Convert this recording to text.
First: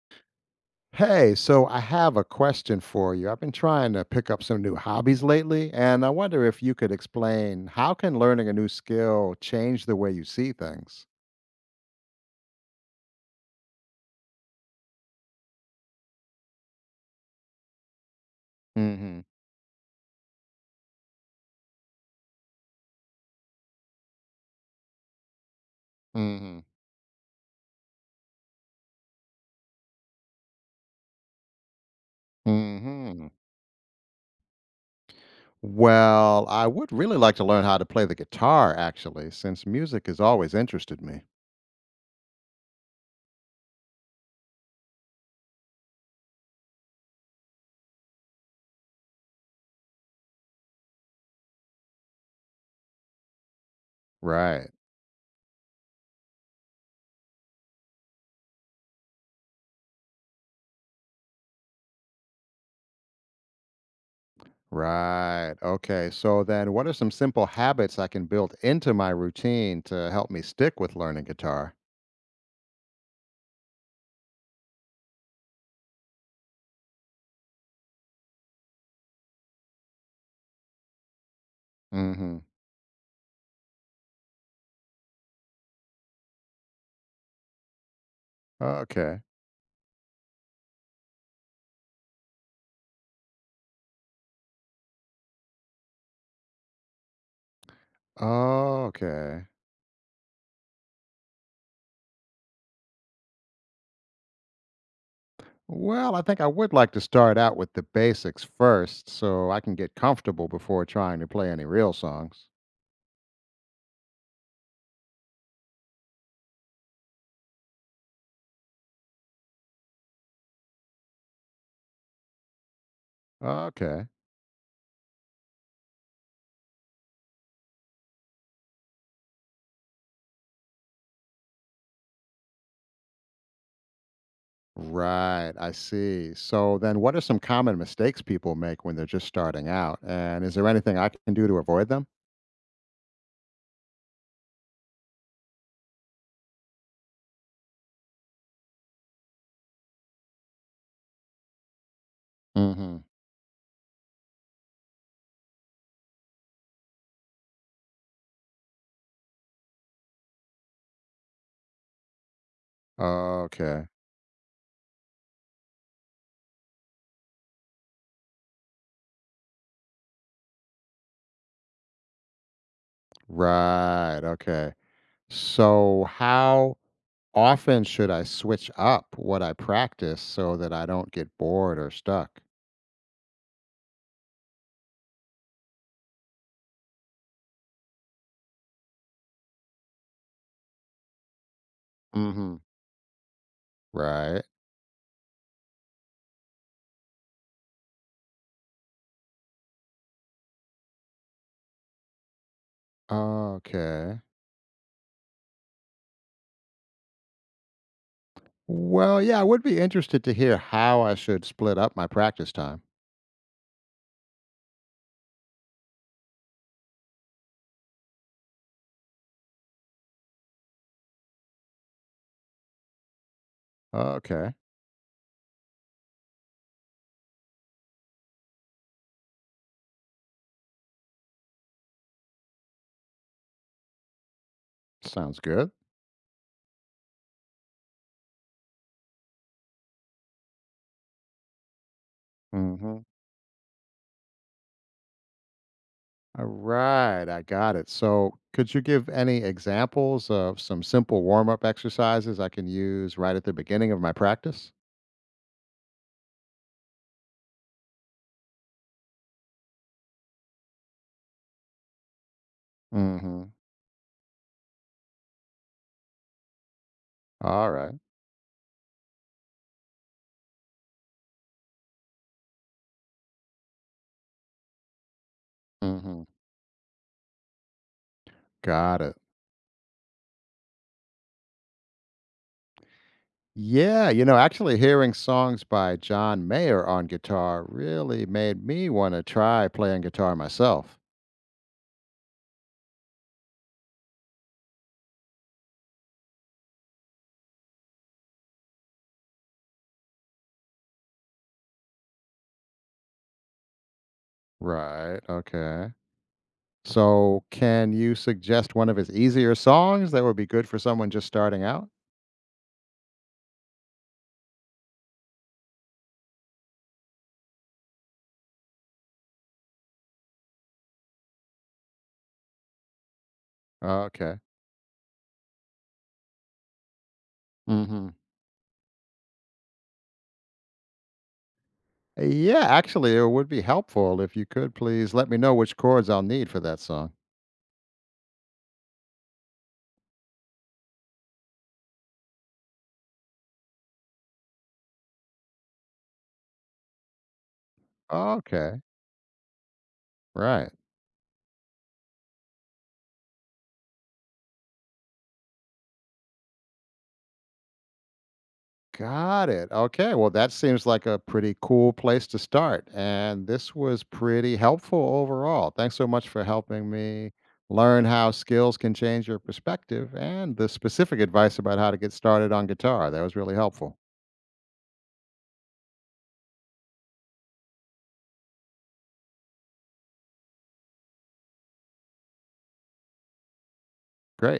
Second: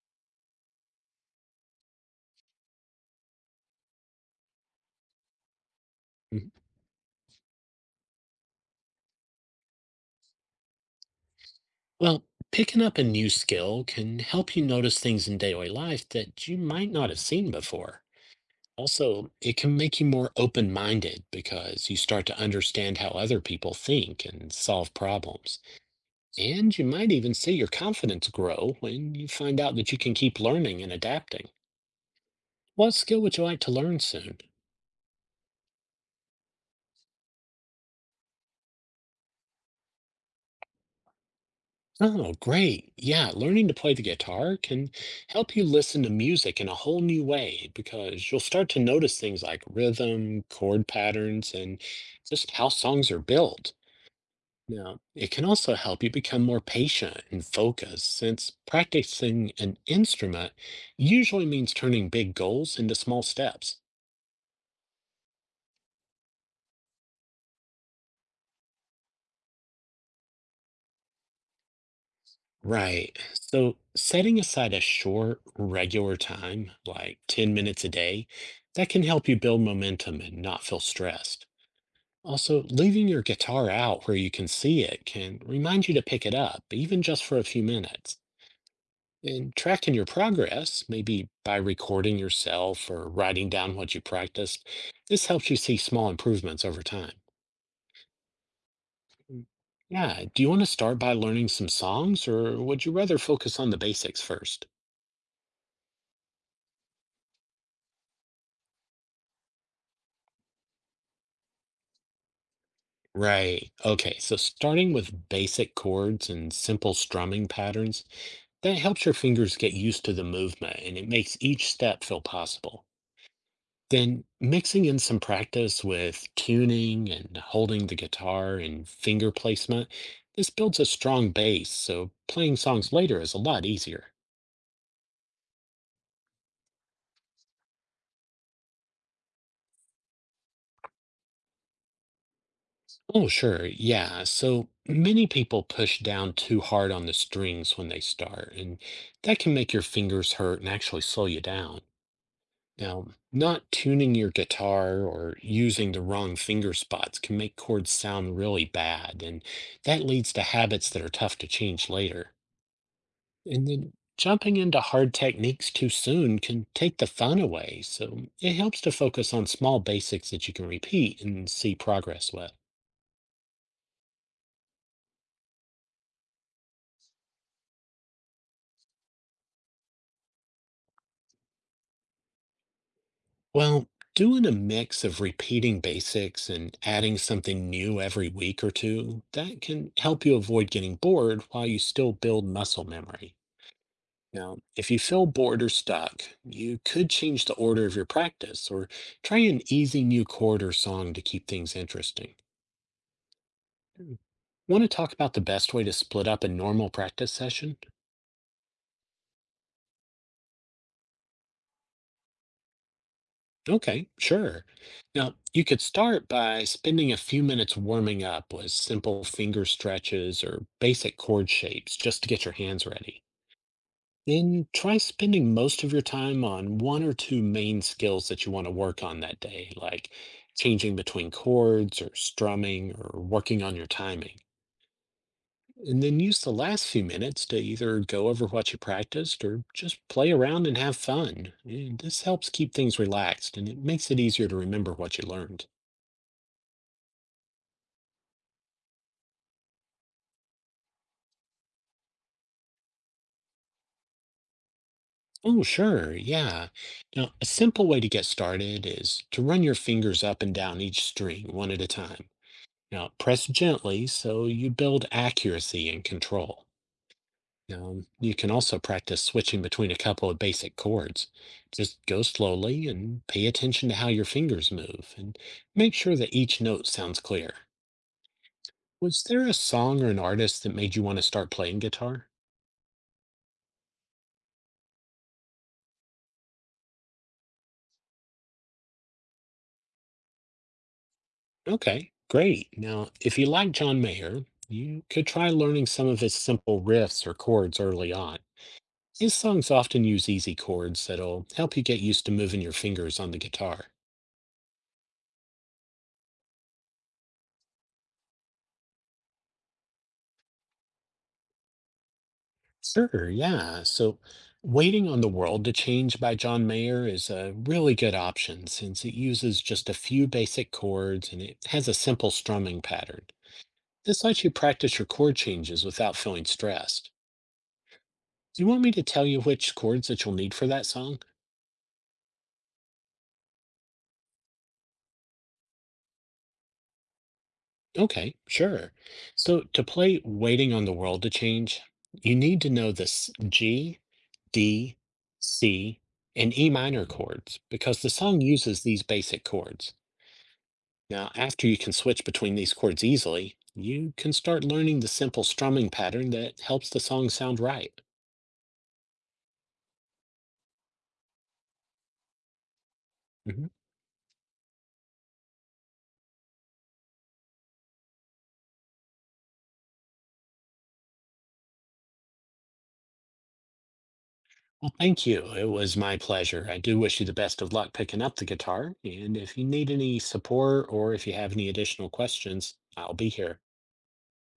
Hey, so I have a question for you. I've been trying to pick up some new hobbies lately, and I wonder Mhm. if you could explain how can learning a new skill change the way you see things? Well, picking up a new skill can help you notice things in daily life that you might not have seen before. hmm Also, it can make you more open minded because you start to understand how other people think and solve problems. hmm And you might even see your confidence grow when you find out that you can keep learning and adapting. What skill hmm would you like to learn soon? Well, I would really like to learn how to play the guitar actually, since music has always interested me. Oh, great. Yeah, learning to play the guitar can help you listen to music in a whole new way because you'll start to notice things like rhythm, chord patterns, and just how songs are built. Right. Now, it can also help you become more patient and focused since practicing an instrument usually means turning big goals into small steps. Right. Okay. So then what are some simple habits I can build into my routine to help me stick with learning guitar? Right. So setting aside a short, regular time, like 10 minutes a day, that can help you build momentum and not feel stressed. Mm-hmm. Also, leaving your guitar out where you can see it can remind you to pick it up, even just for a few minutes. Okay. And tracking your progress, maybe by recording yourself or writing down what you practiced, this helps you see small improvements over time. Okay. Mm. Yeah, do you want to start by learning some songs, or would you rather focus on the basics first? Well, I think I would like to start out with the basics first so I can get comfortable before trying to play any real songs. Right. Okay. So starting with basic chords and simple strumming patterns, that helps your fingers get used to the movement and it makes each step feel possible. Okay. Then mixing in some practice with tuning and holding the guitar and finger placement, this builds a strong base, so playing songs later is a lot easier. Right, I see. So then what are some common mistakes people make when they're just starting out? And is there anything I can do to avoid them? Oh, sure. Yeah. So many people push down too hard on the strings when they start, and that can make your fingers hurt and actually slow you down. hmm Now, not tuning your guitar or using the wrong finger spots can make chords sound really bad, and that leads to habits that are tough to change later. And Okay. then jumping into hard techniques too soon can take the fun away, so it helps to focus on small basics that you can repeat and see progress with. Right, okay. So how often should I switch up what I practice so that I don't get bored or stuck? Well, doing a mix of repeating basics and adding something new every week or two, that can help you avoid getting bored while you still build hmm muscle memory. Right. Now, if you feel bored or stuck, you could change the order of your practice or try an easy new chord or song to keep things interesting. Okay. Want to talk about the best way to split up a normal practice session? Well, yeah, I would be interested to hear how I should split up my practice time. Okay, sure. Now, you could start by spending a few minutes warming up with simple finger stretches or basic chord shapes just to get your hands ready. Okay, Then try spending most of your time on one or two main skills that you want to work on that day, like changing between chords or strumming or working on your timing. sounds good. And then use the last few minutes to either go over what you practiced or just play around and have fun. And this helps keep things hmm relaxed and it makes it easier to remember what you learned. All right, I got it. So, could you give any examples of some simple warm up exercises I can use right at the beginning of my practice? Oh, sure, yeah. Now, a simple way to get started is to run your fingers up and down each string one at a time. Now, Mm-hmm. press gently so you build accuracy and control. All right. You can also practice switching between a couple of basic chords. Just go slowly and pay attention to how your fingers move and make sure Mm-hmm. that each note sounds clear. Got it. Was there a song or an artist that made you want to start playing guitar? Yeah, actually hearing songs by John Mayer on guitar really made me want to try playing guitar myself. Okay, great. Now, if you like John Mayer, you could try learning some of his simple riffs or chords early on. His songs often use easy chords that'll help you get used to moving your fingers on the guitar. Right. Okay. So, can you suggest one of his easier songs that would be good for someone just starting out? Sure, yeah. So, Waiting on the World to Change by John Mayer is a really good option since it uses just a few basic chords and it has a simple strumming pattern. Oh, This okay. lets you practice your chord changes without feeling stressed. hmm Do you want me to tell you which chords that you'll need for that song? Yeah, actually, it would be helpful if you could please let me know which chords I'll need for that song. Okay, sure. So, to play Waiting on the World to Change, you need to know the G, D, C, and E minor chords because the song Okay, uses these basic chords. right. Now, after you can switch between these chords easily, you can start learning the simple strumming pattern that helps the song sound right. Got it. Okay, well, that seems like a pretty cool place to start. And Hmm. this was pretty helpful overall. Thanks so much for helping me learn how skills can change your perspective and the specific advice about how to get started on guitar. That was really helpful. Well, thank you. It was my pleasure. I do wish you the best of luck picking up the guitar. And if you need any support or if you have any additional questions, I'll be here. Great.